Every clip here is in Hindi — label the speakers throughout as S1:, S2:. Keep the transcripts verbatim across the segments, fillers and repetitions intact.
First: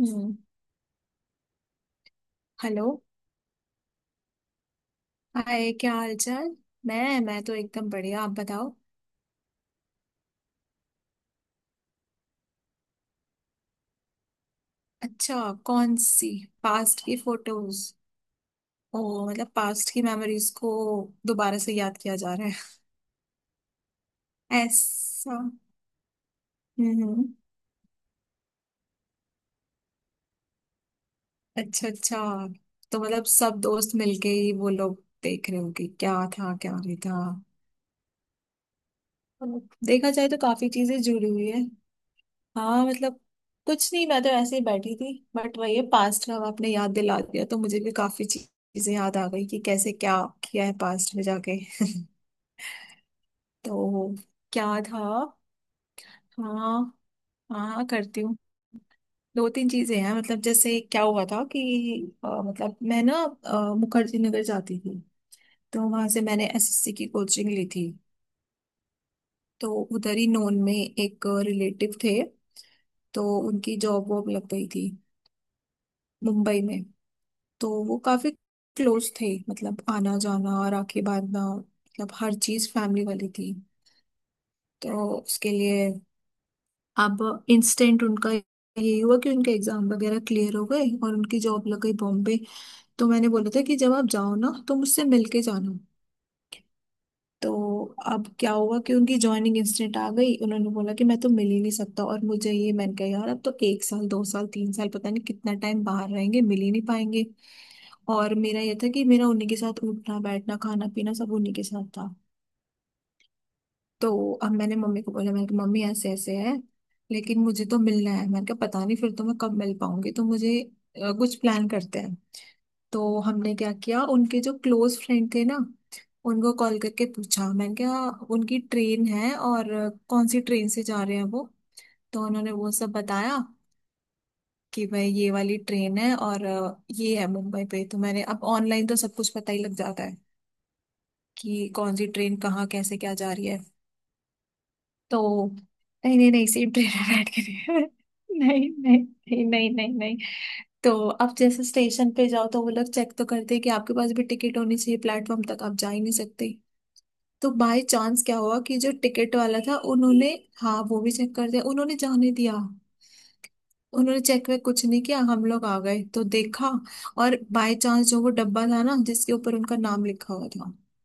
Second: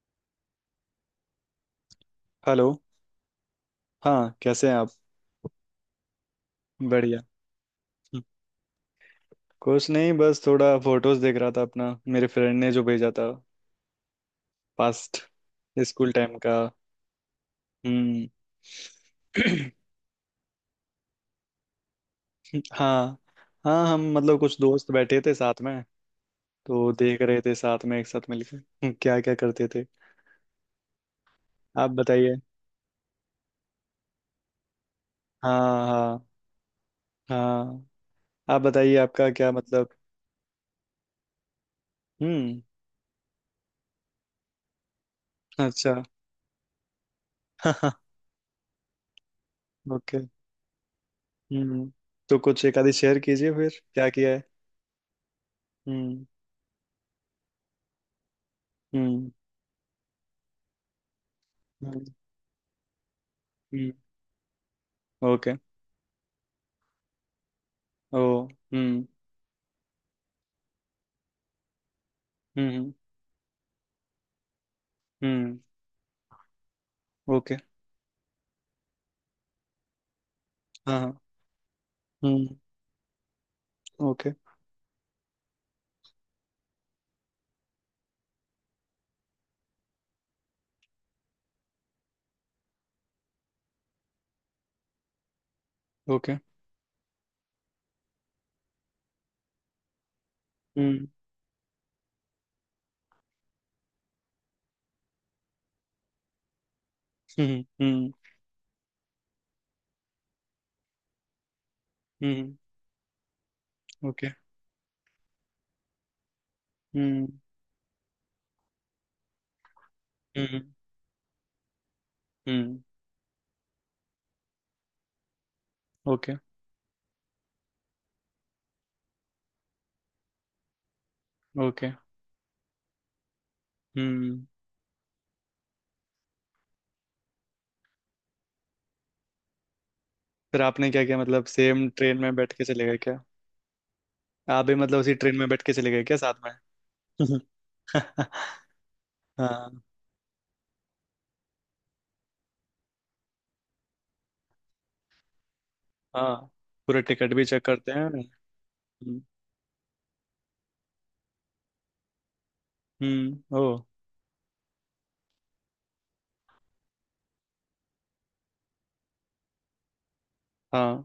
S1: हम्म।
S2: हेलो।
S1: हेलो।
S2: हाँ, कैसे हैं आप?
S1: हाय, क्या हाल चाल?
S2: बढ़िया।
S1: मैं मैं तो एकदम
S2: हम्म,
S1: बढ़िया। आप बताओ।
S2: कुछ नहीं बस थोड़ा फोटोज देख रहा था अपना मेरे फ्रेंड ने जो भेजा था। पास्ट।
S1: अच्छा, कौन
S2: स्कूल
S1: सी?
S2: टाइम का।
S1: पास्ट की फोटोज?
S2: हम्म।
S1: ओ, मतलब पास्ट की मेमोरीज को दोबारा से याद किया जा रहा है।
S2: हाँ। हाँ, हम, मतलब कुछ दोस्त बैठे थे
S1: ऐसा।
S2: साथ में। तो देख
S1: हम्म।
S2: रहे थे साथ में एक साथ मिलकर क्या क्या करते थे।
S1: अच्छा
S2: आप बताइए।
S1: अच्छा। तो मतलब सब दोस्त मिलके ही वो लोग देख रहे
S2: हाँ,
S1: होंगे क्या
S2: हाँ,
S1: था क्या नहीं था।
S2: हाँ। आप बताइए, आपका क्या मतलब?
S1: देखा जाए तो काफी चीजें जुड़ी हुई है।
S2: हम्म।
S1: हाँ मतलब, कुछ नहीं, मैं तो ऐसे ही बैठी थी, बट वही है
S2: अच्छा।
S1: पास्ट का आपने याद दिला दिया तो मुझे भी काफी ची- चीजें याद आ गई कि कैसे
S2: ओके।
S1: क्या किया है पास्ट में जाके।
S2: हम्म। तो कुछ एक आधी शेयर कीजिए फिर क्या
S1: तो
S2: किया है।
S1: क्या था?
S2: हम्म।
S1: हाँ। हाँ करती हूँ।
S2: हम्म।
S1: दो तीन चीजें हैं मतलब, जैसे क्या हुआ था कि
S2: हम्म।
S1: अ, मतलब मैं ना अ,
S2: हम्म,
S1: मुखर्जी नगर जाती थी।
S2: ओके।
S1: तो वहां से मैंने एस एस सी की कोचिंग ली थी।
S2: ओ। हम्म।
S1: तो उधर ही नोन में एक रिलेटिव थे।
S2: हम्म।
S1: तो उनकी जॉब वॉब लग गई थी
S2: हम्म।
S1: मुंबई में।
S2: ओके।
S1: तो वो काफी क्लोज थे, मतलब आना जाना और
S2: हाँ,
S1: राखी
S2: हाँ।
S1: बांधना, मतलब हर
S2: हम्म।
S1: चीज फैमिली वाली थी।
S2: ओके।
S1: तो उसके लिए, अब इंस्टेंट उनका यही हुआ कि उनके एग्जाम वगैरह क्लियर हो गए और उनकी जॉब लग गई बॉम्बे। तो मैंने बोला था कि जब आप जाओ ना तो मुझसे मिल के जाना।
S2: ओके।
S1: तो अब क्या हुआ कि उनकी ज्वाइनिंग इंस्टेंट आ गई, उन्होंने बोला कि
S2: हम्म।
S1: मैं तो मिल ही नहीं सकता, और मुझे ये, मैंने कहा यार अब तो एक साल दो साल तीन साल पता नहीं कितना टाइम बाहर रहेंगे, मिल ही नहीं पाएंगे।
S2: हम्म। हम्म।
S1: और मेरा ये था कि मेरा उन्हीं के साथ उठना बैठना खाना पीना सब उन्हीं के साथ था।
S2: हम्म। ओके।
S1: तो अब मैंने मम्मी को बोला, मैंने कहा मम्मी ऐसे ऐसे है,
S2: हम्म।
S1: लेकिन मुझे तो मिलना है, मैंने कहा पता नहीं फिर तो मैं कब मिल पाऊंगी, तो मुझे
S2: हम्म।
S1: अ, कुछ प्लान करते हैं।
S2: हम्म।
S1: तो हमने क्या किया, उनके जो क्लोज फ्रेंड थे ना,
S2: ओके।
S1: उनको कॉल करके पूछा। मैंने कहा उनकी ट्रेन है, और अ, कौन सी ट्रेन से जा रहे हैं वो।
S2: ओके।
S1: तो उन्होंने वो सब बताया
S2: हम्म।
S1: कि भाई ये वाली ट्रेन है, और अ, ये है मुंबई पे। तो मैंने, अब ऑनलाइन तो सब कुछ पता ही लग जाता है
S2: फिर आपने क्या किया, मतलब
S1: कि
S2: सेम
S1: कौन सी
S2: ट्रेन में
S1: ट्रेन
S2: बैठ के
S1: कहाँ
S2: चले गए
S1: कैसे क्या
S2: क्या?
S1: जा रही है।
S2: आप भी मतलब उसी ट्रेन
S1: तो
S2: में बैठ के चले गए क्या
S1: नहीं नहीं
S2: साथ
S1: नहीं,
S2: में?
S1: सेम ट्रेन में बैठ के नहीं। नहीं नहीं। नहीं नहीं
S2: हाँ,
S1: नहीं नहीं। तो अब जैसे स्टेशन पे जाओ तो वो लोग चेक तो करते हैं कि आपके पास भी टिकट होनी चाहिए, प्लेटफॉर्म तक आप जा ही नहीं
S2: हाँ।
S1: सकते।
S2: पूरा टिकट भी
S1: तो
S2: चेक
S1: बाय
S2: करते हैं?
S1: चांस क्या
S2: हम्म।
S1: हुआ कि जो टिकट वाला था उन्होंने, हाँ, वो भी चेक कर दिया, उन्होंने जाने दिया।
S2: हम्म, ओ।
S1: उन्होंने चेक वेक कुछ नहीं किया, हम लोग आ गए तो देखा। और बाय चांस जो वो डब्बा था ना जिसके ऊपर उनका नाम लिखा हुआ था,
S2: हाँ।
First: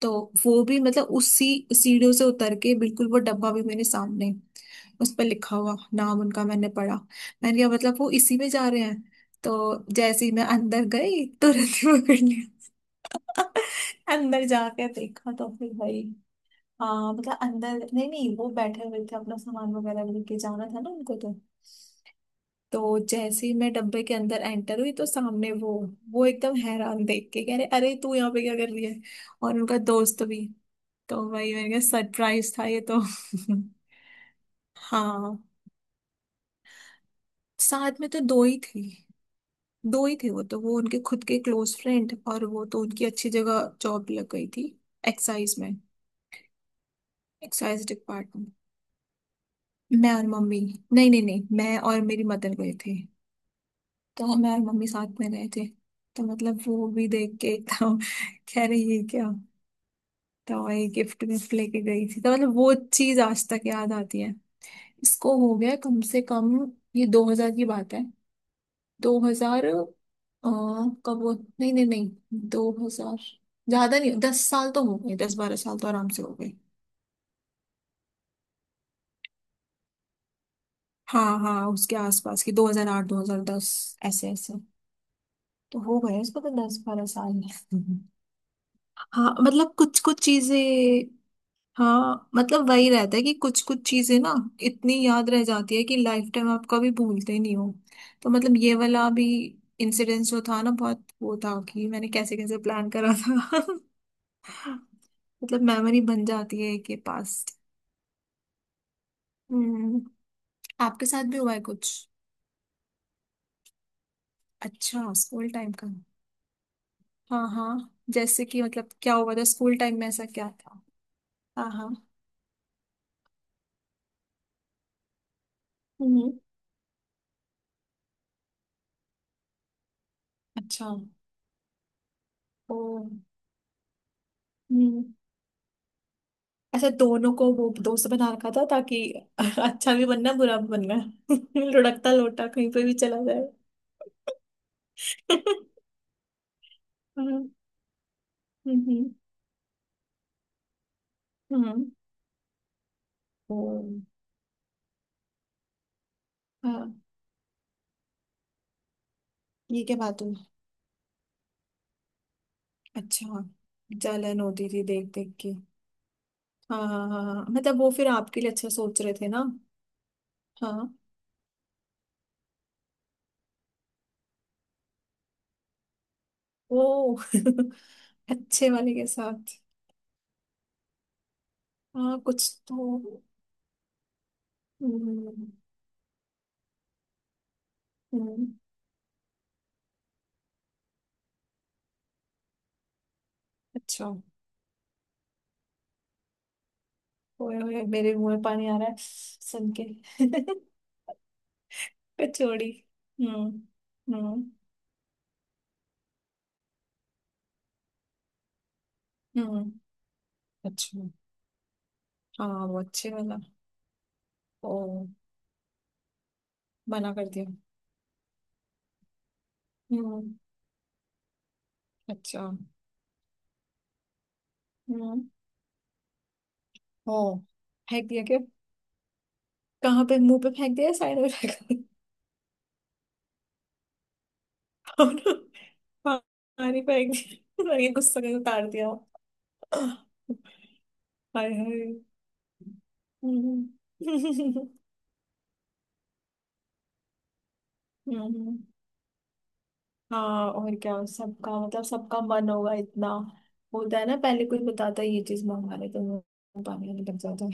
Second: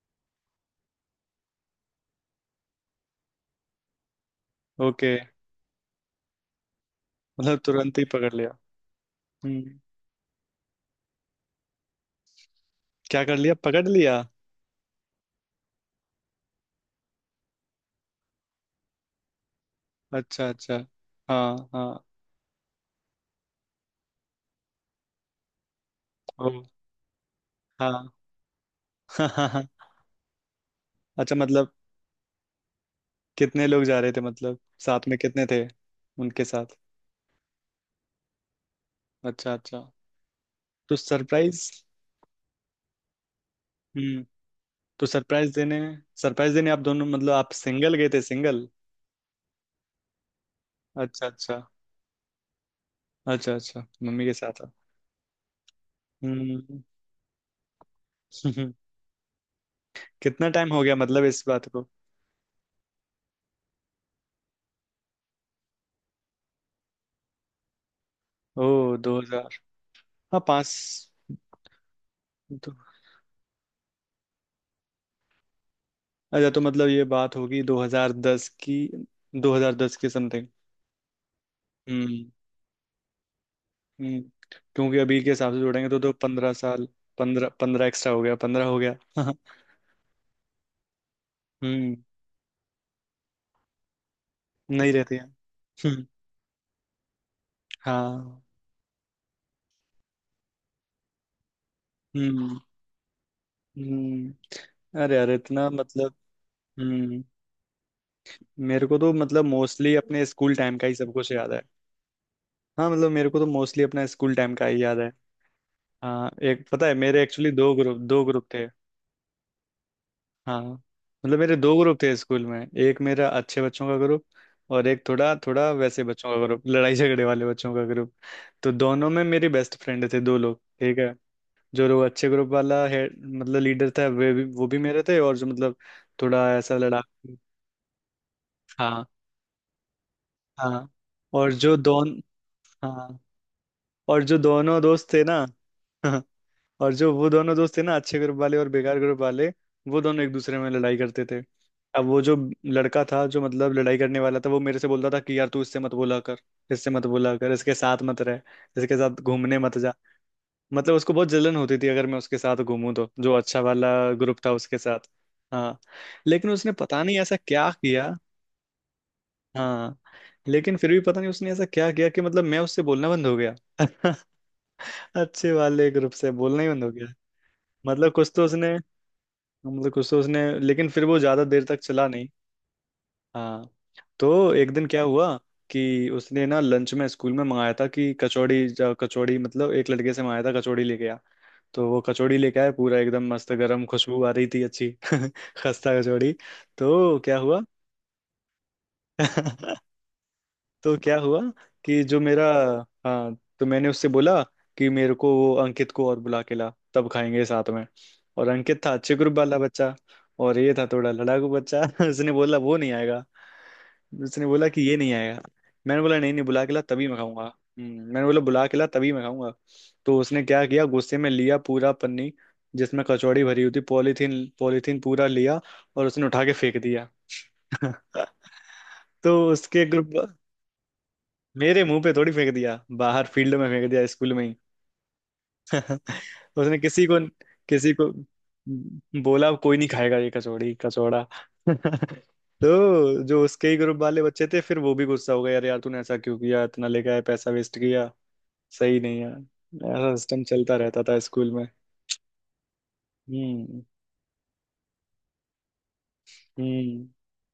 S1: तो वो भी मतलब उसी सीढ़ियों से उतर के बिल्कुल, वो डब्बा भी मेरे सामने,
S2: ओके।
S1: उस पर लिखा हुआ नाम उनका मैंने पढ़ा।
S2: मतलब
S1: मैंने कहा मतलब
S2: तुरंत ही
S1: वो
S2: पकड़
S1: इसी में
S2: लिया?
S1: जा रहे हैं।
S2: हम्म।
S1: तो जैसे ही मैं अंदर गई, तुरंत ही पकड़
S2: क्या कर
S1: लिया।
S2: लिया, पकड़ लिया?
S1: अंदर जाके देखा तो फिर भाई, हाँ मतलब अंदर, नहीं नहीं, वो बैठे हुए थे, अपना सामान वगैरह लेके
S2: अच्छा,
S1: जाना
S2: अच्छा।
S1: था ना उनको तो।
S2: हाँ, हाँ।
S1: तो जैसे ही मैं डब्बे के अंदर एंटर हुई तो सामने वो वो
S2: ओ।
S1: एकदम हैरान, देख के कह रहे
S2: हाँ।
S1: अरे तू यहाँ पे क्या कर रही है?
S2: हाँ, हाँ,
S1: और
S2: हाँ।
S1: उनका दोस्त भी। तो
S2: अच्छा
S1: वही मैंने
S2: मतलब
S1: कहा सरप्राइज था ये तो।
S2: कितने लोग जा रहे थे मतलब? साथ में
S1: हाँ,
S2: कितने थे उनके साथ?
S1: साथ में तो दो ही थी।
S2: अच्छा, अच्छा।
S1: दो ही थे वो, तो वो
S2: तो
S1: उनके खुद के
S2: सरप्राइज।
S1: क्लोज फ्रेंड, और वो तो उनकी अच्छी जगह जॉब
S2: हम्म।
S1: लग गई थी।
S2: तो सरप्राइज
S1: एक्साइज में,
S2: देने। सरप्राइज देने आप दोनों, मतलब आप
S1: एक्साइज
S2: सिंगल गए थे
S1: डिपार्टमेंट।
S2: सिंगल?
S1: मैं और मम्मी, नहीं नहीं
S2: अच्छा,
S1: नहीं,
S2: अच्छा।
S1: मैं और मेरी मदर गए थे।
S2: अच्छा, अच्छा, मम्मी के
S1: तो मैं और
S2: साथ आप।
S1: मम्मी साथ में गए थे। तो मतलब
S2: हम्म।
S1: वो भी देख के एकदम कह रही है क्या।
S2: कितना
S1: तो
S2: टाइम हो
S1: वही
S2: गया मतलब
S1: गिफ्ट
S2: इस
S1: विफ्ट
S2: बात
S1: लेके
S2: को?
S1: गई थी, तो मतलब वो चीज आज तक याद आती है। इसको हो गया कम से कम, ये दो हजार की बात है।
S2: ओ, दो
S1: दो
S2: हजार
S1: हजार
S2: हाँ, पाँच।
S1: कब? वो नहीं नहीं नहीं। दो
S2: दो।
S1: हजार। ज्यादा नहीं, दस साल तो हो गए, दस बारह साल तो आराम से हो
S2: अच्छा
S1: गए।
S2: तो मतलब ये बात होगी दो हजार दस की। दो हजार दस के समथिंग।
S1: हाँ हाँ, उसके
S2: हम्म।
S1: आसपास की, दो हजार आठ दो हजार दस,
S2: हम्म।
S1: ऐसे ऐसे।
S2: क्योंकि अभी के हिसाब से
S1: तो
S2: जोड़ेंगे तो
S1: हो
S2: तो
S1: गए उसको तो
S2: पंद्रह
S1: दस
S2: साल
S1: बारह साल
S2: पंद्रह, पंद्रह एक्स्ट्रा हो गया, पंद्रह हो गया।
S1: हाँ मतलब कुछ कुछ चीजें,
S2: हम्म।
S1: हाँ मतलब वही रहता है कि कुछ कुछ चीजें ना
S2: नहीं
S1: इतनी
S2: रहते हैं।
S1: याद रह जाती है कि
S2: हम्म,
S1: लाइफ टाइम आप कभी भूलते ही नहीं हो। तो
S2: हाँ।
S1: मतलब ये वाला भी इंसिडेंस जो था ना, बहुत वो था कि मैंने कैसे
S2: हम्म।
S1: कैसे प्लान करा था।
S2: हम्म। अरे यार
S1: मतलब
S2: इतना
S1: मेमोरी
S2: मतलब।
S1: बन जाती है के
S2: हम्म।
S1: पास्ट।
S2: मेरे को तो मतलब मोस्टली
S1: हम्म।
S2: अपने स्कूल टाइम का ही
S1: आपके
S2: सब
S1: साथ
S2: कुछ
S1: भी
S2: याद
S1: हुआ है
S2: है।
S1: कुछ?
S2: हाँ मतलब मेरे को तो मोस्टली अपना स्कूल टाइम का ही याद है।
S1: अच्छा, स्कूल टाइम का।
S2: हाँ, एक पता है मेरे,
S1: हाँ
S2: एक्चुअली दो
S1: हाँ,
S2: ग्रुप दो
S1: जैसे
S2: ग्रुप
S1: कि
S2: थे।
S1: मतलब क्या हुआ था स्कूल टाइम में, ऐसा क्या
S2: हाँ
S1: था?
S2: मतलब मेरे
S1: हाँ
S2: दो
S1: हाँ।
S2: ग्रुप थे स्कूल में, एक मेरा अच्छे बच्चों का ग्रुप। और एक थोड़ा थोड़ा वैसे बच्चों
S1: हम्म।
S2: का ग्रुप, लड़ाई झगड़े वाले बच्चों का ग्रुप। तो दोनों में मेरी बेस्ट फ्रेंड थे दो लोग,
S1: अच्छा।
S2: ठीक है। जो लोग अच्छे ग्रुप
S1: ओ।
S2: वाला है, मतलब लीडर था वे भी वो भी मेरे
S1: हम्म।
S2: थे, और जो मतलब थोड़ा ऐसा
S1: अच्छा,
S2: लड़ा।
S1: दोनों को वो दोस्त बना रखा था ताकि
S2: हाँ,
S1: अच्छा भी बनना बुरा भी
S2: हाँ।
S1: बनना।
S2: और जो
S1: लुढ़कता
S2: दोन
S1: लोटा कहीं पे भी
S2: हाँ।
S1: चला जाए।
S2: और जो दोनों दोस्त थे ना। और जो वो
S1: हम्म।
S2: दोनों दोस्त थे ना, अच्छे ग्रुप वाले और बेकार
S1: हम्म।
S2: ग्रुप वाले। वो दोनों एक दूसरे में लड़ाई करते थे।
S1: हम्म।
S2: अब वो जो लड़का था जो
S1: ओ।
S2: मतलब लड़ाई करने वाला था वो मेरे से बोलता था कि यार तू इससे मत बोला कर। इससे
S1: हाँ,
S2: मत बोला कर, इसके साथ मत रह। इसके साथ घूमने मत
S1: ये
S2: जा।
S1: क्या बात हुई?
S2: मतलब उसको बहुत जलन होती थी अगर मैं उसके साथ घूमूं तो, जो
S1: अच्छा,
S2: अच्छा वाला ग्रुप
S1: जलन
S2: था
S1: होती
S2: उसके
S1: थी देख
S2: साथ।
S1: देख के।
S2: हाँ, लेकिन उसने पता नहीं ऐसा
S1: हाँ
S2: क्या
S1: मतलब वो फिर
S2: किया।
S1: आपके लिए अच्छा सोच रहे थे ना।
S2: हाँ, लेकिन
S1: हाँ।
S2: फिर भी पता नहीं उसने ऐसा क्या किया कि मतलब मैं उससे बोलना बंद हो गया। अच्छे वाले ग्रुप से बोलना ही बंद हो गया।
S1: ओ।
S2: मतलब कुछ तो
S1: अच्छे
S2: उसने
S1: वाले के साथ।
S2: मतलब कुछ तो उसने, लेकिन फिर वो ज्यादा देर तक चला
S1: हाँ
S2: नहीं।
S1: कुछ तो।
S2: हाँ। तो एक दिन क्या हुआ
S1: हम्म।
S2: कि उसने ना लंच में स्कूल में मंगाया था कि
S1: हम्म।
S2: कचौड़ी ज- कचौड़ी, मतलब एक लड़के से मंगाया था कचौड़ी लेके आ। तो वो कचौड़ी लेके आया पूरा एकदम मस्त गरम,
S1: अच्छा।
S2: खुशबू आ रही थी अच्छी। खस्ता कचौड़ी। तो क्या
S1: ओए
S2: हुआ?
S1: ओए, मेरे मुंह में पानी आ रहा है सुन के।
S2: तो क्या हुआ? कि जो मेरा।
S1: कचौड़ी।
S2: हाँ
S1: हम्म।
S2: तो मैंने उससे बोला
S1: हम्म।
S2: कि मेरे को वो अंकित को और बुला के ला तब खाएंगे साथ में। और अंकित था अच्छे ग्रुप वाला
S1: हम्म।
S2: बच्चा। और ये था
S1: अच्छा,
S2: थोड़ा लड़ाकू बच्चा। उसने बोला
S1: हाँ
S2: वो
S1: वो
S2: नहीं
S1: अच्छे
S2: आएगा।
S1: वाला।
S2: उसने बोला कि ये
S1: ओ,
S2: नहीं आएगा। मैंने बोला नहीं नहीं, बुला के ला तभी
S1: मना
S2: मैं
S1: कर
S2: खाऊंगा।
S1: दिया।
S2: हम्म, मैंने बोला बुला के ला तभी मैं खाऊंगा। तो
S1: हम्म।
S2: उसने क्या किया, गुस्से में लिया पूरा पन्नी
S1: अच्छा।
S2: जिसमें कचौड़ी भरी हुई थी, पॉलीथीन पॉलीथीन
S1: हम्म।
S2: पूरा लिया। और उसने उठा के फेंक दिया।
S1: ओ, फेंक दिया क्या?
S2: तो उसके
S1: कहाँ
S2: ग्रुप।
S1: पे, मुंह पे फेंक दिया या साइड में फेंका?
S2: मेरे मुंह पे थोड़ी फेंक दिया, बाहर फील्ड में फेंक दिया स्कूल में ही।
S1: और
S2: उसने
S1: पानी
S2: किसी
S1: फेंक
S2: को
S1: दिया, लगे
S2: किसी को
S1: गुस्सा कर उतार दिया।
S2: बोला कोई नहीं खाएगा ये
S1: हाय।
S2: कचौड़ी कचौड़ा।
S1: हाय।
S2: तो जो
S1: हम्म।
S2: उसके ही ग्रुप वाले बच्चे थे फिर वो भी गुस्सा हो गया, यार यार तूने ऐसा क्यों किया इतना लेके आया पैसा वेस्ट किया।
S1: हम्म।
S2: सही नहीं है। ऐसा सिस्टम
S1: हाँ और
S2: चलता रहता
S1: क्या,
S2: था स्कूल
S1: सबका
S2: में।
S1: मतलब सबका मन होगा इतना।
S2: हम्म।
S1: होता है ना, पहले कोई बताता है ये चीज मंगा ले तो मुंह पानी आने
S2: हम्म।
S1: लग जाता है।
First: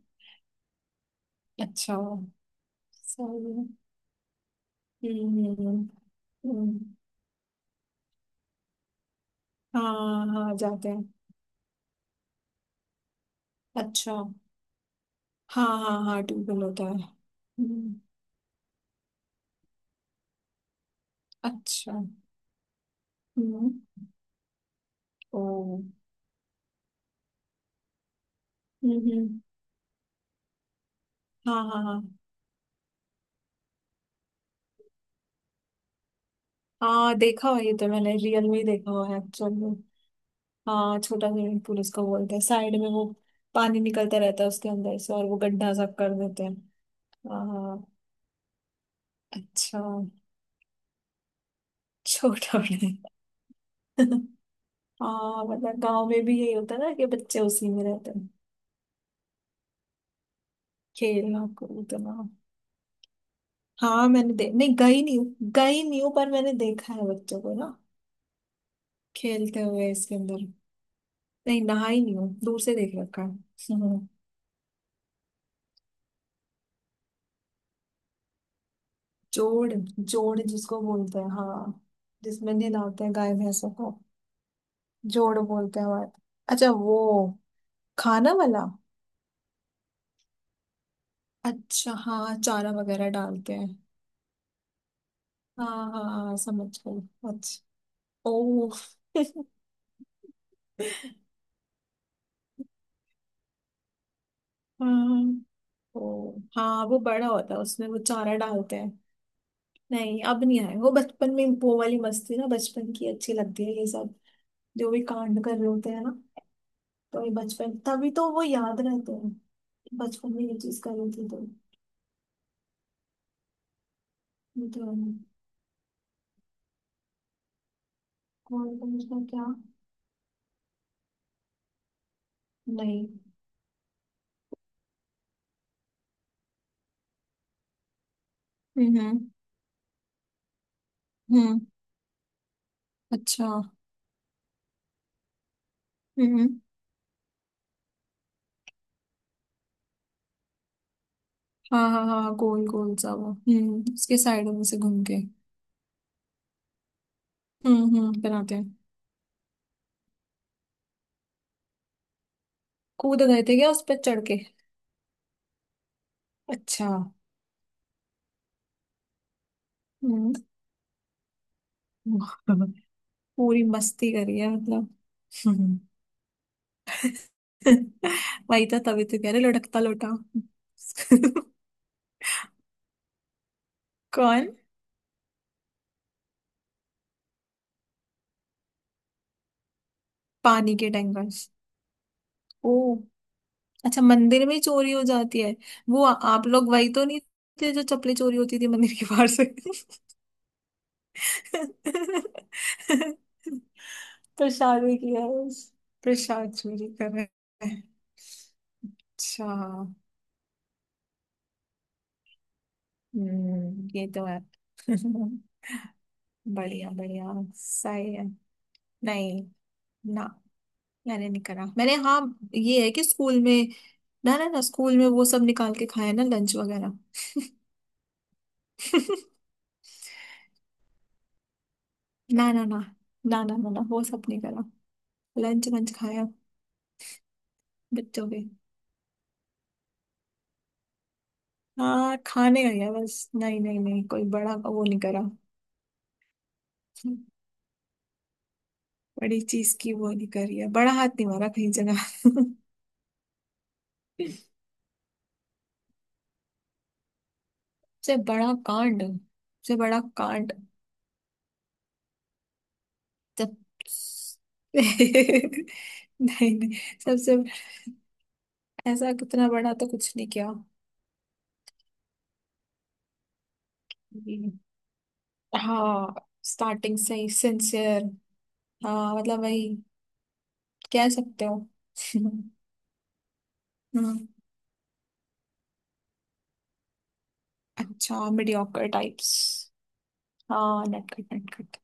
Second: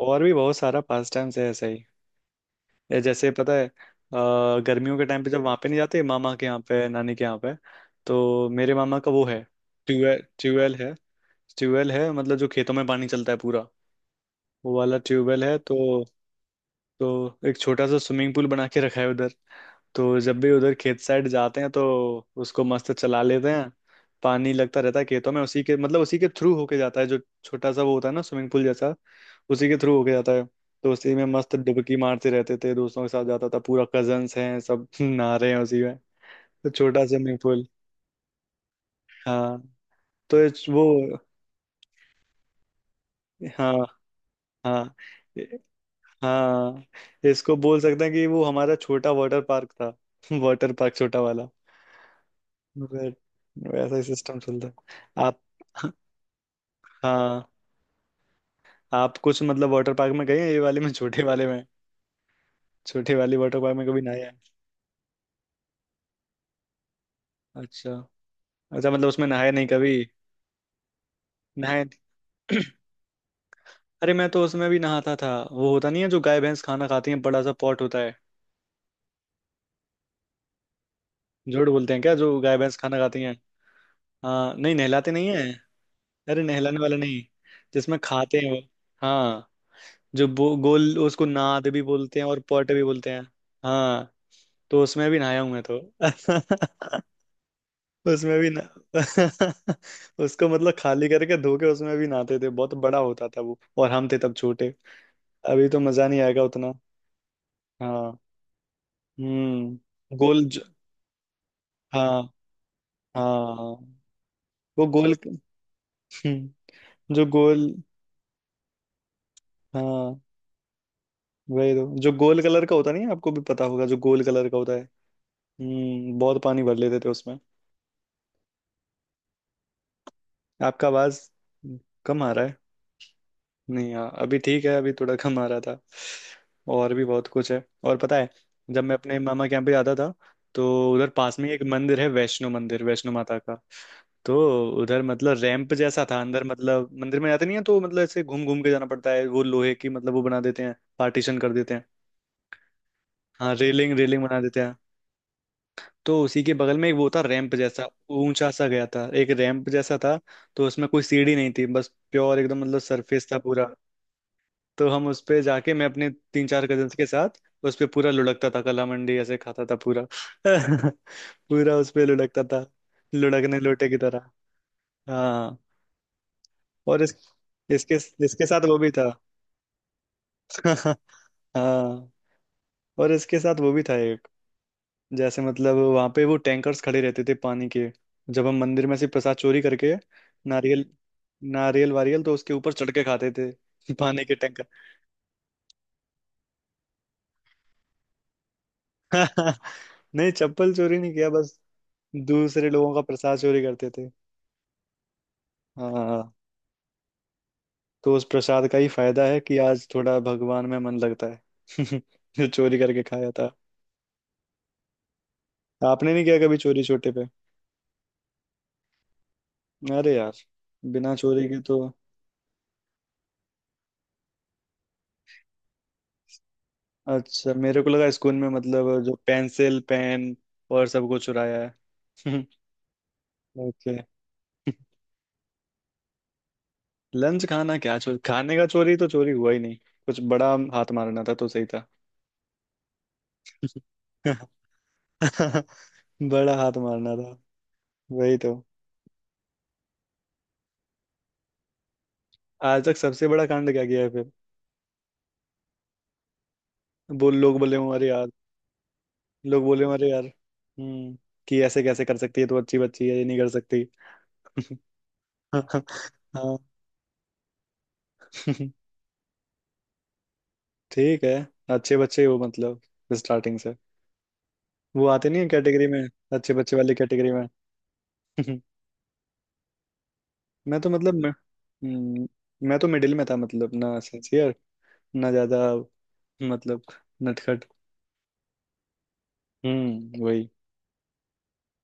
S2: और भी बहुत सारा पास टाइम्स है ऐसे।
S1: अच्छा।
S2: या जैसे पता
S1: सही
S2: है
S1: है।
S2: अ, गर्मियों के टाइम पे जब
S1: हम्म।
S2: वहां पे नहीं
S1: हम्म।
S2: जाते मामा के यहाँ
S1: हम्म।
S2: पे, नानी के यहाँ पे। तो मेरे मामा का वो है ट्यूबवेल।
S1: हाँ हाँ,
S2: ट्यूबवेल
S1: जाते
S2: है।
S1: हैं।
S2: ट्यूबवेल है मतलब जो खेतों में पानी चलता है पूरा।
S1: अच्छा।
S2: वो वाला ट्यूबवेल है।
S1: हाँ
S2: तो
S1: हाँ हाँ, ट्यूबवेल होता है।
S2: तो एक छोटा सा
S1: हम्म।
S2: स्विमिंग पूल बना के रखा है उधर। तो जब भी उधर खेत साइड जाते हैं तो
S1: अच्छा।
S2: उसको मस्त चला लेते हैं।
S1: हम्म।
S2: पानी लगता रहता है खेतों में
S1: ओ।
S2: उसी के, मतलब उसी के थ्रू होके जाता है जो छोटा सा वो होता है ना स्विमिंग पूल जैसा।
S1: हम्म। हम्म।
S2: उसी के थ्रू होके जाता है। तो उसी में मस्त
S1: हाँ हाँ
S2: डुबकी
S1: हाँ।
S2: मारते रहते थे, दोस्तों के साथ जाता था पूरा, कजन्स हैं सब नहा रहे हैं उसी में। तो छोटा
S1: हाँ
S2: स्विमिंग
S1: देखा हुआ,
S2: पूल।
S1: ये तो मैंने रियल में ही देखा हुआ है, एक्चुअल
S2: हाँ।
S1: में।
S2: तो इस-
S1: हाँ,
S2: वो।
S1: छोटा स्विमिंग पूल उसको बोलते हैं, साइड में वो
S2: हाँ,
S1: पानी निकलता रहता है उसके
S2: हाँ,
S1: अंदर से, और वो गड्ढा सब कर देते हैं।
S2: हाँ।
S1: हाँ
S2: इसको
S1: हाँ।
S2: बोल सकते हैं कि वो हमारा छोटा वाटर पार्क
S1: अच्छा,
S2: था। वाटर पार्क, छोटा वाला।
S1: छोटा बड़ा।
S2: बट वैसा ही सिस्टम चलता है आप।
S1: हाँ मतलब गांव में भी यही होता है ना, कि बच्चे
S2: हाँ।
S1: उसी में रहते हैं,
S2: आप कुछ मतलब वाटर पार्क में गए हैं ये वाले में? छोटे वाले
S1: खेलना
S2: में?
S1: कूदना।
S2: छोटे वाले वाटर पार्क में कभी
S1: हाँ,
S2: नहाए हैं?
S1: मैंने दे नहीं, गई नहीं हूँ। गई नहीं हूँ पर मैंने देखा है बच्चों को ना,
S2: अच्छा। अच्छा मतलब उसमें नहाए
S1: खेलते
S2: नहीं
S1: हुए
S2: कभी?
S1: इसके अंदर। नहीं,
S2: नहाए
S1: नहाई नहीं हूँ,
S2: नहीं।
S1: दूर से देख रखा है। हम्म।
S2: अरे मैं तो उसमें भी नहाता था, वो होता नहीं है जो गाय भैंस खाना खाती है बड़ा सा पॉट होता है।
S1: जोड़ जोड़ जिसको बोलते हैं,
S2: जोड़
S1: हाँ,
S2: बोलते हैं क्या जो
S1: जिसमें
S2: गाय भैंस खाना
S1: नहलाते हैं
S2: खाती है?
S1: गाय भैंसों को,
S2: हाँ नहीं, नहलाते नहीं
S1: जोड़
S2: है।
S1: बोलते हैं हमारे।
S2: अरे
S1: अच्छा,
S2: नहलाने वाला
S1: वो
S2: नहीं। जिसमें
S1: खाना
S2: खाते हैं वो।
S1: वाला।
S2: हाँ। जो बो, गोल, उसको नाद भी
S1: अच्छा,
S2: बोलते हैं
S1: हाँ,
S2: और
S1: चारा
S2: पॉट भी
S1: वगैरह
S2: बोलते हैं।
S1: डालते हैं।
S2: हाँ। तो उसमें भी नहाया हूं मैं
S1: हाँ
S2: तो।
S1: हाँ हाँ, समझ गई। अच्छा।
S2: उसमें भी ना।
S1: ओ।
S2: उसको मतलब खाली करके धो के उसमें भी नहाते थे, बहुत बड़ा होता था वो और हम थे तब छोटे।
S1: हाँ।
S2: अभी तो मजा नहीं
S1: ओ,
S2: आएगा उतना।
S1: हाँ वो बड़ा होता है, उसमें वो
S2: हाँ।
S1: चारा डालते हैं।
S2: हम्म
S1: नहीं, अब
S2: गोल ज...
S1: नहीं आए, वो बचपन में वो वाली
S2: हाँ,
S1: मस्ती ना, बचपन की
S2: हाँ,
S1: अच्छी लगती
S2: हाँ।
S1: है ये सब।
S2: वो
S1: जो भी
S2: गोल।
S1: कांड कर रहे होते हैं ना,
S2: हम्म,
S1: तो
S2: जो
S1: ये
S2: गोल।
S1: बचपन तभी तो वो याद रहते हैं,
S2: हाँ
S1: बचपन में ये चीज करी थी तो।
S2: वही तो, जो गोल कलर का होता नहीं है, आपको भी पता होगा जो गोल कलर का
S1: ये
S2: होता है।
S1: तो है नहीं।
S2: हम्म बहुत पानी भर लेते थे उसमें।
S1: कौन कंडीशनर क्या?
S2: आपका आवाज कम आ रहा है।
S1: नहीं।
S2: नहीं, हाँ अभी ठीक है, अभी थोड़ा कम आ रहा था। और भी बहुत कुछ है। और पता है, जब मैं अपने
S1: हम्म।
S2: मामा के यहाँ पे जाता था तो उधर पास में ही
S1: हम्म।
S2: एक मंदिर है, वैष्णो मंदिर, वैष्णो माता
S1: अच्छा।
S2: का। तो उधर मतलब रैंप जैसा था अंदर,
S1: हम्म।
S2: मतलब मंदिर में जाते नहीं है तो मतलब ऐसे घूम घूम के जाना पड़ता है, वो लोहे की मतलब वो बना देते हैं पार्टीशन कर देते हैं।
S1: हाँ हाँ हाँ, गोल गोल सा वो,
S2: हाँ
S1: हम्म,
S2: रेलिंग,
S1: उसके
S2: रेलिंग बना
S1: साइडों
S2: देते
S1: में
S2: हैं।
S1: से घूम के।
S2: तो उसी के बगल में एक वो था रैंप
S1: हम्म।
S2: जैसा,
S1: हम्म
S2: ऊंचा
S1: बनाते हैं।
S2: सा गया था एक रैंप जैसा था। तो उसमें कोई सीढ़ी नहीं थी, बस प्योर एकदम मतलब
S1: कूद
S2: सरफेस था
S1: गए थे
S2: पूरा।
S1: क्या उस पर चढ़ के?
S2: तो हम उस पे जाके मैं अपने तीन चार
S1: अच्छा।
S2: कजन्स के साथ उस पे पूरा लुढ़कता था, कला मंडी ऐसे खाता था पूरा।
S1: हम्म।
S2: पूरा उस पे लुढ़कता था। लुढ़कने
S1: पूरी
S2: लोटे की
S1: मस्ती
S2: तरह।
S1: करी है मतलब।
S2: हाँ
S1: हम्म।
S2: और इस इसके इसके साथ
S1: वही
S2: वो
S1: था,
S2: भी
S1: तभी
S2: था।
S1: तो कह रहे लुढ़कता लोटा।
S2: हाँ और इसके साथ वो भी था एक।
S1: कौन?
S2: जैसे मतलब वहां पे वो टैंकर्स खड़े रहते थे पानी के। जब हम मंदिर में से प्रसाद चोरी करके
S1: पानी
S2: नारियल।
S1: के टैंकर्स?
S2: नारियल वारियल तो उसके ऊपर
S1: ओ।
S2: चढ़ के खाते थे।
S1: अच्छा,
S2: पानी के
S1: मंदिर में ही
S2: टैंकर।
S1: चोरी हो जाती है। वो आ- आप लोग वही तो नहीं थे जो चप्पलें चोरी होती थी मंदिर के बाहर से?
S2: नहीं, चप्पल चोरी नहीं किया, बस दूसरे लोगों का प्रसाद चोरी करते थे।
S1: प्रसाद भी किया है।
S2: हाँ।
S1: प्रसाद चोरी कर रहे हैं।
S2: तो उस प्रसाद का ही फायदा है
S1: अच्छा।
S2: कि आज थोड़ा भगवान में मन लगता है, जो चोरी करके खाया था।
S1: हम्म, ये तो है।
S2: आपने नहीं किया कभी चोरी
S1: बढ़िया
S2: छोटे पे?
S1: बढ़िया, सही है। नहीं।
S2: अरे
S1: ना।
S2: यार बिना
S1: मैंने नहीं
S2: चोरी के
S1: करा।
S2: तो।
S1: मैंने, हाँ, ये है कि स्कूल में, ना ना ना, स्कूल में वो सब निकाल के खाया ना लंच वगैरह।
S2: अच्छा, मेरे को लगा स्कूल में मतलब जो पेंसिल पेन और सब कुछ चुराया है।
S1: ना ना ना। ना ना ना ना,
S2: ओके।
S1: वो सब नहीं करा। लंच वंच खाया
S2: लंच खाना क्या चोरी?
S1: बच्चों के।
S2: खाने का चोरी तो चोरी हुआ ही नहीं। कुछ बड़ा हाथ मारना था तो सही था।
S1: हाँ खाने गई है बस, नहीं नहीं नहीं कोई बड़ा वो नहीं करा।
S2: बड़ा हाथ मारना था, वही तो।
S1: बड़ी चीज की वो नहीं करी है, बड़ा हाथ नहीं मारा कहीं जगह।
S2: आज तक सबसे बड़ा कांड क्या किया है फिर?
S1: सबसे।
S2: बोल लोग बोले हूँ अरे यार।
S1: बड़ा कांड,
S2: लोग
S1: सबसे
S2: बोले हूँ
S1: बड़ा
S2: अरे यार।
S1: कांड?
S2: हम्म कि ऐसे कैसे कर सकती है तो अच्छी बच्ची है ये नहीं कर
S1: जब,
S2: सकती। हाँ।
S1: नहीं। नहीं, सबसे ऐसा कितना बड़ा तो कुछ नहीं किया।
S2: ठीक है, अच्छे बच्चे हो मतलब स्टार्टिंग से।
S1: हम्म।
S2: वो आते नहीं है कैटेगरी में,
S1: हाँ,
S2: अच्छे बच्चे वाली
S1: स्टार्टिंग से ही
S2: कैटेगरी में।
S1: सिंसियर। हाँ मतलब वही
S2: मैं तो
S1: कह
S2: मतलब मैं,
S1: सकते हो।
S2: हम्म, मैं तो मिडिल में था मतलब, ना
S1: हम्म।
S2: सिंसियर ना ज्यादा, मतलब नटखट।
S1: अच्छा, मीडियोकर टाइप्स।
S2: हम्म वही।
S1: हाँ, नटखट नटखट।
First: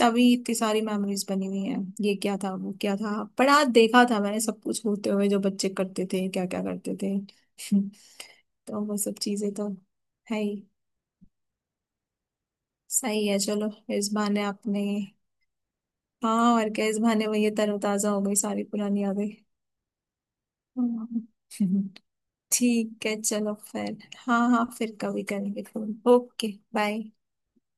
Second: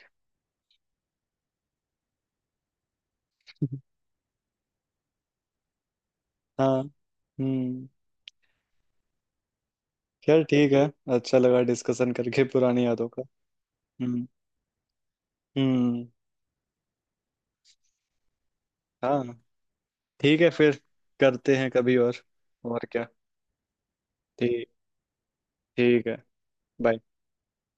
S1: तभी इतनी सारी मेमोरीज बनी हुई हैं। ये क्या था वो क्या था, पर आज देखा था मैंने सब कुछ होते हुए, जो बच्चे करते थे क्या क्या
S2: हाँ।
S1: करते थे।
S2: हम्म।
S1: तो वो सब चीजें तो है
S2: खैर
S1: ही।
S2: ठीक है। अच्छा लगा डिस्कशन करके पुरानी यादों का।
S1: सही है, चलो, इस
S2: हम्म।
S1: बहाने आपने,
S2: हम्म।
S1: हाँ और क्या, इस बहाने वो ये तरोताजा हो गई सारी पुरानी यादें।
S2: हाँ। ठीक है फिर।
S1: हाँ।
S2: करते हैं कभी और। और
S1: ठीक
S2: क्या।
S1: है, चलो फिर। हाँ हाँ,
S2: ठीक।
S1: फिर कभी करेंगे फोन।
S2: ठीक है।
S1: ओके।
S2: बाय।
S1: बाय।